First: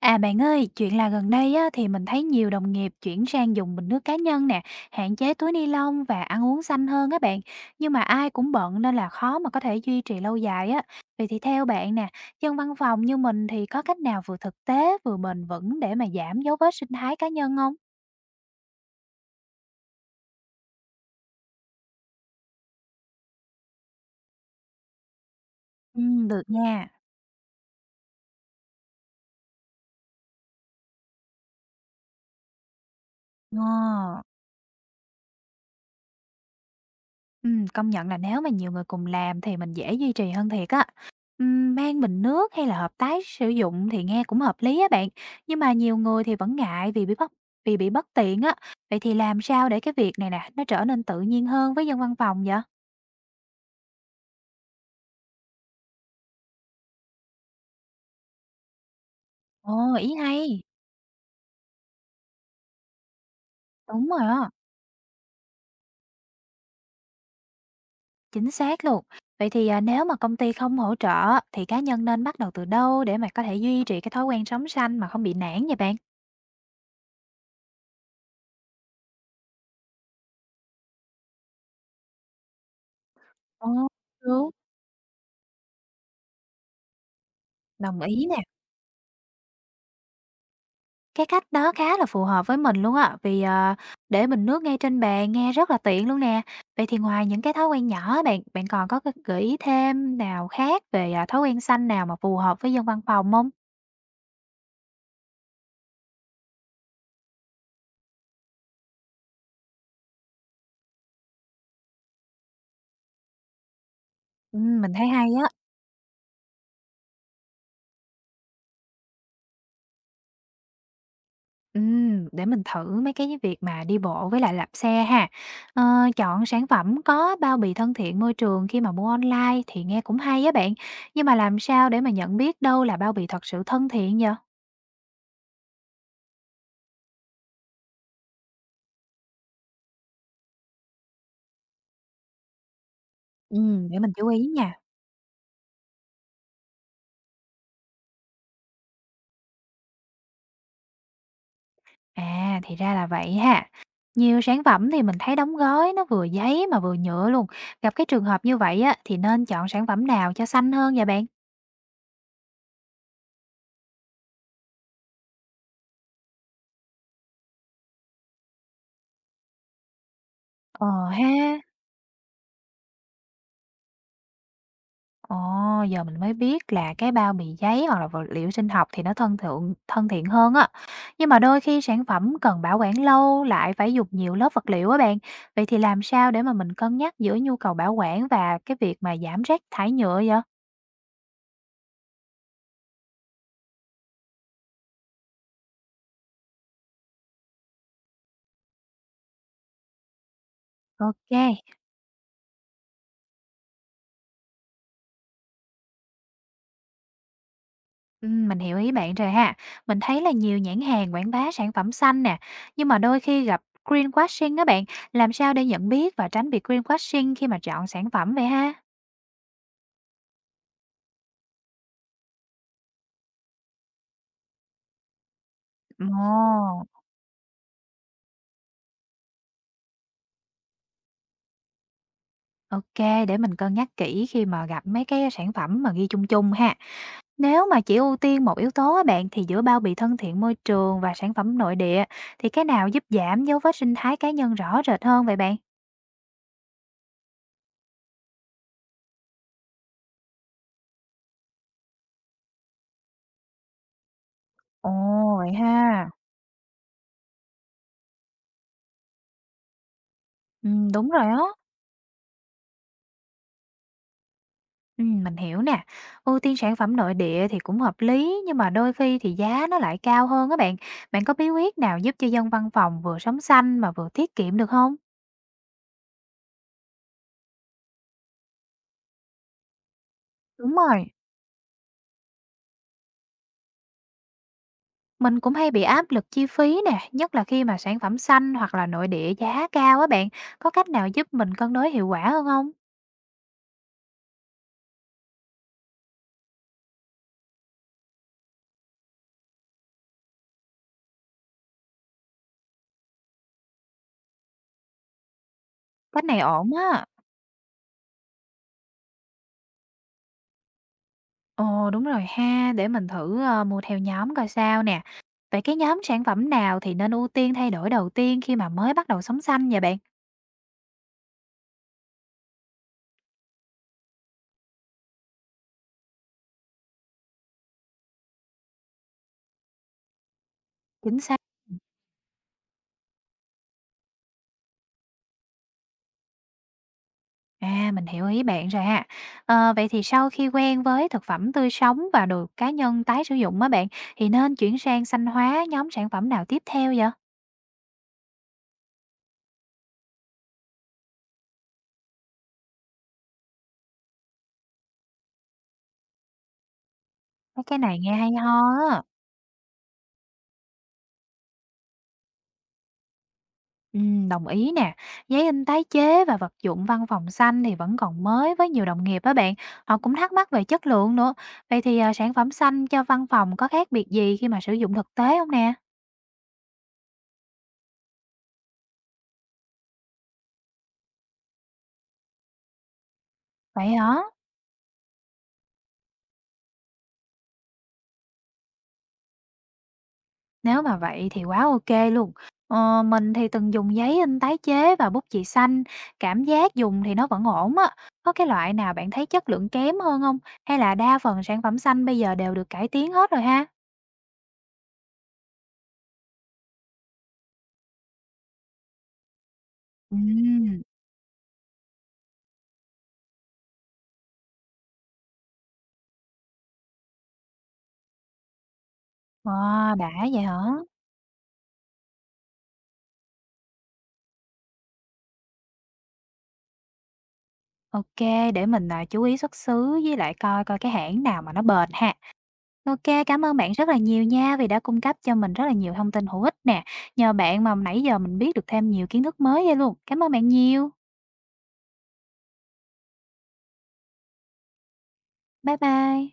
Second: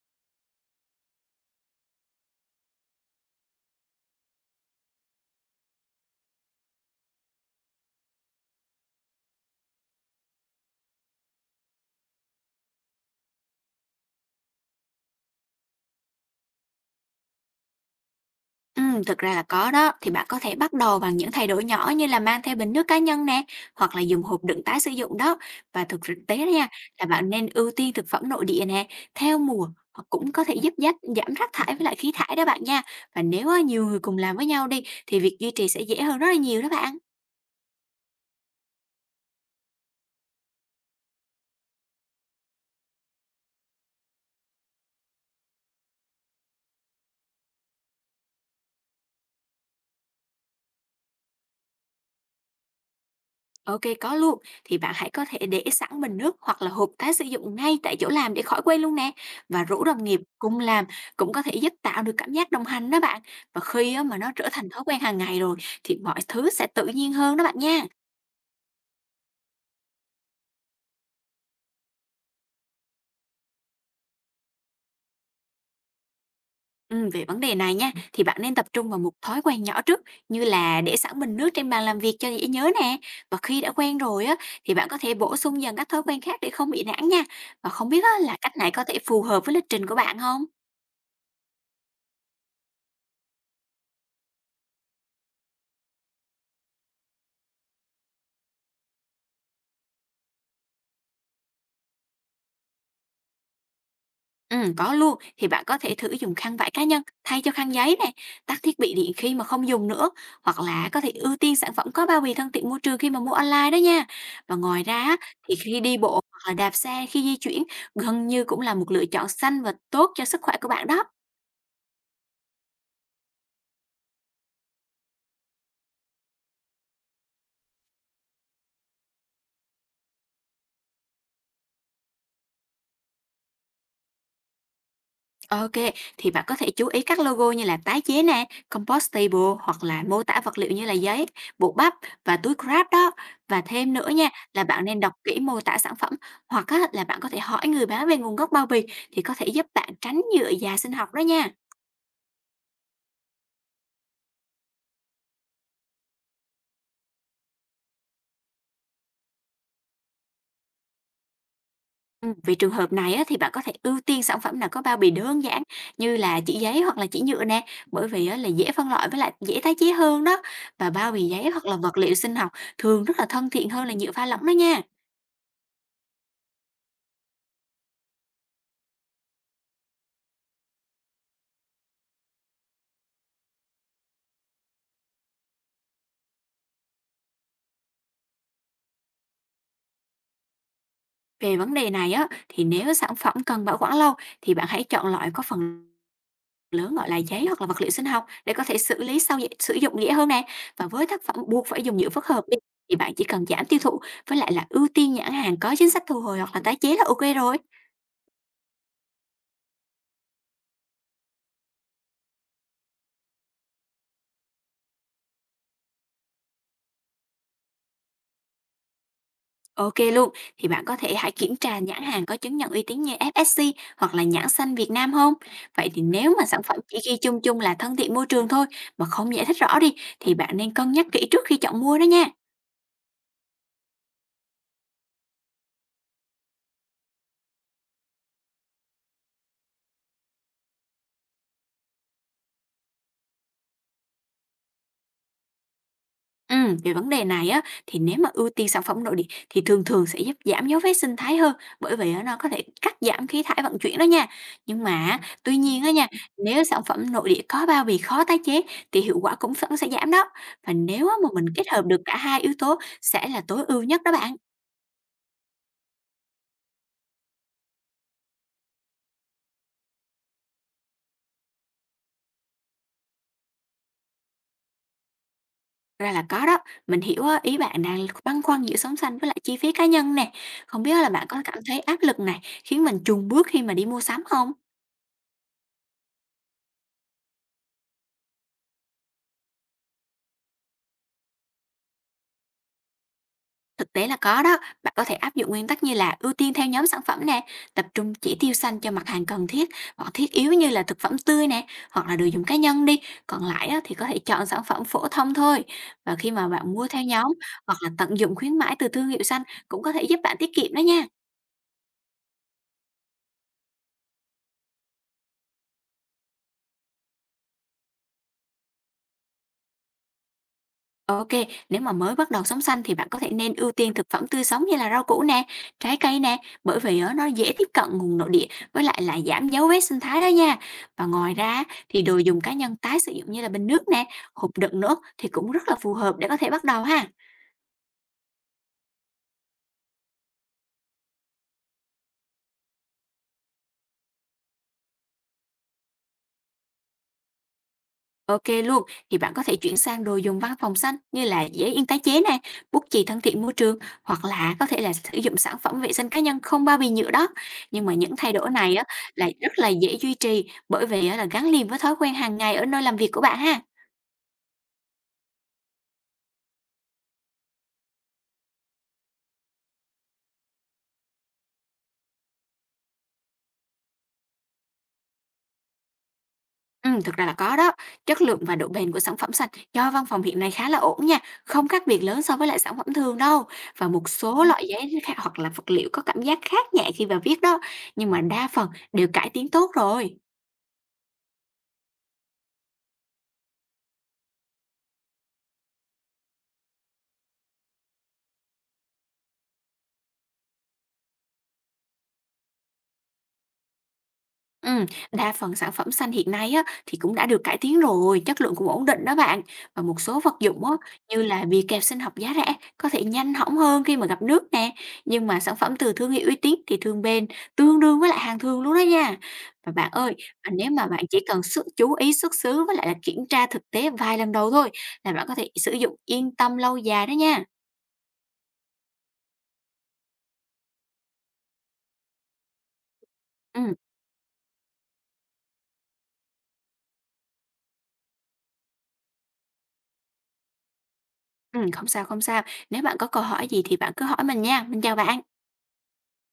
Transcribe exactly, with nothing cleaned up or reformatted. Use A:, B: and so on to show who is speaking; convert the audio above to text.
A: À bạn ơi, chuyện là gần đây á, thì mình thấy nhiều đồng nghiệp chuyển sang dùng bình nước cá nhân nè, hạn chế túi ni lông và ăn uống xanh hơn á bạn. Nhưng mà ai cũng bận nên là khó mà có thể duy trì lâu dài á. Vậy thì theo bạn nè, dân văn phòng như mình thì có cách nào vừa thực tế vừa bền vững để mà giảm dấu vết sinh thái cá nhân không?
B: Ừm, thực ra là có đó, thì bạn có thể bắt đầu bằng những thay đổi nhỏ như là mang theo bình nước cá nhân nè, hoặc là dùng hộp đựng tái sử dụng đó. Và
A: Ừ,
B: thực tế
A: được
B: đó nha,
A: nha.
B: là bạn nên ưu tiên thực phẩm nội địa nè, theo mùa, hoặc cũng có thể giúp dắt giảm rác thải với lại khí thải đó bạn nha. Và nếu á, nhiều người cùng
A: Ờ.
B: làm với nhau đi, thì việc duy trì sẽ dễ hơn rất là nhiều đó bạn.
A: Ừm, công nhận là nếu mà nhiều người cùng làm thì mình dễ duy trì hơn thiệt á. Ừm, mang bình nước hay là hợp tác sử dụng thì nghe cũng hợp lý á bạn, nhưng mà nhiều người thì vẫn ngại vì bị bất vì bị bất tiện á. Vậy thì làm sao để cái việc này nè, nó trở nên tự nhiên hơn với dân văn phòng vậy?
B: OK, có luôn. Thì bạn hãy có thể để sẵn bình nước hoặc là hộp tái sử dụng ngay tại chỗ làm để khỏi quên luôn nè. Và rủ
A: Ồ,
B: đồng
A: ý
B: nghiệp cùng
A: hay.
B: làm cũng có thể giúp tạo được cảm giác đồng hành đó bạn. Và khi á,
A: Đúng
B: mà
A: rồi
B: nó trở
A: á,
B: thành thói quen hàng ngày rồi thì mọi thứ sẽ tự nhiên hơn đó bạn nha.
A: chính xác luôn. Vậy thì à, nếu mà công ty không hỗ trợ thì cá nhân nên bắt đầu từ đâu để mà có thể duy trì cái thói quen sống xanh mà không bị nản vậy bạn?
B: Ừ, về vấn đề này nha, thì bạn nên tập trung vào một thói quen nhỏ trước như là để sẵn bình nước trên bàn làm việc cho dễ nhớ nè. Và khi
A: Ồ,
B: đã quen rồi á,
A: đúng,
B: thì bạn có thể bổ sung dần các thói quen khác để không bị nản nha. Và không
A: đồng
B: biết á,
A: ý nè.
B: là cách này có thể phù hợp với lịch trình của bạn không?
A: Cái cách đó khá là phù hợp với mình luôn á, vì, ờ, để bình nước ngay trên bàn nghe rất là tiện luôn nè. Vậy thì ngoài những cái thói quen nhỏ á bạn, bạn còn có cái gợi ý thêm nào khác về, à, thói quen xanh nào mà phù hợp với dân văn phòng không?
B: Ừm, có luôn, thì bạn có thể thử dùng khăn vải cá nhân thay cho khăn giấy này, tắt thiết bị điện khi mà không dùng nữa, hoặc là có thể ưu tiên sản phẩm có bao bì thân thiện môi trường khi mà mua online đó nha. Và
A: Ừm,
B: ngoài
A: mình
B: ra
A: thấy
B: á,
A: hay á.
B: thì khi đi bộ hoặc là đạp xe khi di chuyển gần như cũng là một lựa chọn xanh và tốt cho sức khỏe của bạn đó.
A: Ừm, để mình thử mấy cái việc mà đi bộ với lại đạp xe ha. Ờ, chọn sản phẩm có bao bì thân thiện môi trường khi mà mua online thì nghe cũng hay á bạn, nhưng mà làm sao để mà nhận biết đâu là bao bì thật sự thân thiện vậy?
B: Ok, thì bạn có thể chú ý các logo như là tái chế nè, compostable hoặc là mô tả vật liệu như là giấy, bột bắp và túi Grab đó. Và
A: Ừm,
B: thêm
A: để
B: nữa
A: mình chú
B: nha,
A: ý
B: là
A: nha.
B: bạn nên đọc kỹ mô tả sản phẩm hoặc á, là bạn có thể hỏi người bán về nguồn gốc bao bì thì có thể giúp bạn tránh nhựa già sinh học đó nha.
A: À, thì ra là vậy ha. Nhiều sản phẩm thì mình thấy đóng gói nó vừa giấy mà vừa nhựa luôn. Gặp cái trường hợp như vậy á thì nên chọn sản phẩm nào cho xanh hơn vậy bạn?
B: Ừ, vì trường hợp này á, thì bạn có thể ưu tiên sản phẩm nào có bao bì đơn giản như là chỉ giấy hoặc là chỉ nhựa nè, bởi vì á, là dễ phân loại với lại dễ tái chế hơn đó.
A: Ờ
B: Và bao bì
A: ha.
B: giấy hoặc là vật liệu sinh học thường rất là thân thiện hơn là nhựa pha lỏng đó nha.
A: Ồ, giờ mình mới biết là cái bao bì giấy hoặc là vật liệu sinh học thì nó thân thượng thân thiện hơn á. Nhưng mà đôi khi sản phẩm cần bảo quản lâu lại phải dùng nhiều lớp vật liệu á bạn. Vậy thì làm sao để mà mình cân nhắc giữa nhu cầu bảo quản và cái việc mà giảm rác thải nhựa vậy?
B: Về vấn đề này á, thì nếu sản phẩm cần bảo quản lâu thì bạn hãy chọn loại có phần lớn gọi là giấy hoặc là vật liệu sinh học để có thể xử lý sau dễ- sử dụng dễ hơn nè. Và với tác phẩm buộc
A: OK.
B: phải dùng nhựa phức hợp đi, thì bạn chỉ cần giảm tiêu thụ với lại là ưu tiên nhãn hàng có chính sách thu hồi hoặc là tái chế là ok rồi.
A: Ừm, mình hiểu ý bạn rồi ha. Mình thấy là nhiều nhãn hàng quảng bá sản phẩm xanh nè, nhưng mà đôi khi gặp greenwashing á bạn, làm sao để nhận biết và tránh bị greenwashing khi mà chọn sản phẩm vậy ha?
B: Ok luôn, thì bạn có thể hãy kiểm tra nhãn hàng có chứng nhận uy tín như ép ét xê hoặc là nhãn xanh Việt Nam không? Vậy thì nếu mà sản
A: Ồ,
B: phẩm chỉ ghi chung chung là thân thiện môi trường thôi mà không giải thích rõ đi thì bạn nên cân nhắc kỹ trước khi chọn mua đó nha.
A: OK, để mình cân nhắc kỹ khi mà gặp mấy cái sản phẩm mà ghi chung chung ha. Nếu mà chỉ ưu tiên một yếu tố á bạn thì giữa bao bì thân thiện môi trường và sản phẩm nội địa thì cái nào giúp giảm dấu vết sinh thái cá nhân rõ rệt hơn vậy bạn?
B: Ừm, về vấn đề này á, thì nếu mà ưu tiên sản phẩm nội địa thì thường thường sẽ giúp giảm dấu vết sinh thái hơn, bởi vì á, nó có thể cắt giảm khí thải vận chuyển đó nha. Nhưng
A: Ồ,
B: mà á,
A: vậy
B: tuy nhiên á nha,
A: ha.
B: nếu sản phẩm nội địa có bao bì khó tái chế thì hiệu quả cũng vẫn sẽ giảm đó.
A: Ừ,
B: Và nếu
A: đúng
B: á,
A: rồi
B: mà
A: á.
B: mình kết hợp được cả hai yếu tố sẽ là tối ưu nhất đó bạn.
A: Ừm, mình hiểu nè. Ưu tiên sản phẩm nội địa thì cũng hợp lý, nhưng mà đôi khi thì giá nó lại cao hơn á bạn. Bạn có bí quyết nào giúp cho dân văn phòng vừa sống xanh mà vừa tiết kiệm được không?
B: Ra là có đó, mình hiểu á, ý bạn đang băn khoăn giữa sống xanh với lại chi phí cá nhân nè.
A: Đúng
B: Không biết
A: rồi,
B: là bạn có cảm thấy áp lực này khiến mình chùn bước khi mà đi mua sắm không?
A: mình cũng hay bị áp lực chi phí nè, nhất là khi mà sản phẩm xanh hoặc là nội địa giá cao á bạn. Có cách nào giúp mình cân đối hiệu quả hơn không?
B: Thực tế là có đó, bạn có thể áp dụng nguyên tắc như là ưu tiên theo nhóm sản phẩm nè, tập trung chỉ tiêu xanh cho mặt hàng cần thiết, hoặc thiết yếu như là thực phẩm tươi nè, hoặc là đồ dùng cá nhân đi, còn lại á, thì có thể chọn sản phẩm phổ thông thôi. Và
A: Cách
B: khi
A: này
B: mà
A: ổn
B: bạn mua theo
A: á.
B: nhóm hoặc là tận dụng khuyến mãi từ thương hiệu xanh cũng có thể giúp bạn tiết kiệm đó nha.
A: Ồ, đúng rồi ha, để mình thử, ờ, mua theo nhóm coi sao nè. Vậy cái nhóm sản phẩm nào thì nên ưu tiên thay đổi đầu tiên khi mà mới bắt đầu sống xanh vậy bạn?
B: OK, nếu mà mới bắt đầu sống xanh thì bạn có thể nên ưu tiên thực phẩm tươi sống như là rau củ nè, trái cây nè, bởi vì á, nó dễ tiếp cận nguồn nội địa với lại là giảm dấu vết sinh thái đó nha. Và
A: Chính
B: ngoài
A: xác.
B: ra thì đồ dùng cá nhân tái sử dụng như là bình nước nè, hộp đựng nữa thì cũng rất là phù hợp để có thể bắt đầu ha.
A: À, mình hiểu ý bạn rồi ha. Ờ, vậy thì sau khi quen với thực phẩm tươi sống và đồ cá nhân tái sử dụng á bạn, thì nên chuyển sang xanh hóa nhóm sản phẩm nào tiếp theo vậy?
B: OK luôn, thì bạn có thể chuyển sang đồ dùng văn phòng xanh như là giấy in tái chế này, bút chì thân thiện môi trường hoặc là có thể là sử dụng sản phẩm vệ sinh cá nhân không bao bì nhựa đó.
A: Mấy cái
B: Nhưng mà
A: này nghe
B: những
A: hay
B: thay đổi
A: ho
B: này á
A: á.
B: là rất là dễ duy trì bởi vì á là gắn liền với thói quen hàng ngày ở nơi làm việc của bạn ha.
A: Ừ, đồng ý nè. Giấy in tái chế và vật dụng văn phòng xanh thì vẫn còn mới với nhiều đồng nghiệp á bạn. Họ cũng thắc mắc về chất lượng nữa. Vậy thì à, sản phẩm xanh cho văn phòng có khác biệt gì khi mà sử dụng thực tế không nè?
B: Ừ, thực ra là có đó, chất lượng và độ bền của sản phẩm xanh do văn phòng hiện nay khá là ổn nha, không khác biệt lớn so với lại sản phẩm thường đâu.
A: Vậy
B: Và một
A: hả?
B: số loại giấy khác hoặc là vật liệu có cảm giác khác nhẹ khi mà viết đó, nhưng mà đa phần đều cải tiến tốt rồi.
A: Nếu mà vậy thì quá OK luôn. Ờ, mình thì từng dùng giấy in tái chế và bút chì xanh, cảm giác dùng thì nó vẫn ổn á. Có cái loại nào bạn thấy chất lượng kém hơn không? Hay là đa phần sản phẩm xanh bây giờ đều được cải tiến hết rồi ha?
B: Ừ, đa phần sản phẩm xanh hiện nay á, thì cũng đã được cải tiến rồi, chất lượng cũng ổn định đó bạn. Và một số vật dụng á,
A: Ừm.
B: như là bìa kẹp sinh học giá rẻ có thể nhanh hỏng hơn khi mà gặp nước nè. Nhưng mà sản phẩm từ thương hiệu uy tín thì thường bền, tương đương với lại hàng thường luôn đó nha. Và bạn
A: Wow, đã
B: ơi,
A: vậy
B: và
A: hả?
B: nếu mà bạn chỉ cần sức chú ý xuất xứ với lại là kiểm tra thực tế vài lần đầu thôi là bạn có thể sử dụng yên tâm lâu dài đó nha.
A: OK, để mình, à, chú ý xuất xứ với lại coi coi cái hãng nào mà nó bền ha. OK, cảm ơn bạn
B: Ừ,
A: rất là nhiều nha vì đã cung cấp cho mình rất là nhiều thông tin hữu ích nè. Nhờ bạn mà nãy giờ mình biết được thêm nhiều kiến thức mới ghê luôn. Cảm ơn bạn nhiều.
B: ừm, không sao, không sao. Nếu bạn có câu hỏi gì thì bạn cứ hỏi mình nha. Mình chào bạn.
A: Bye bye.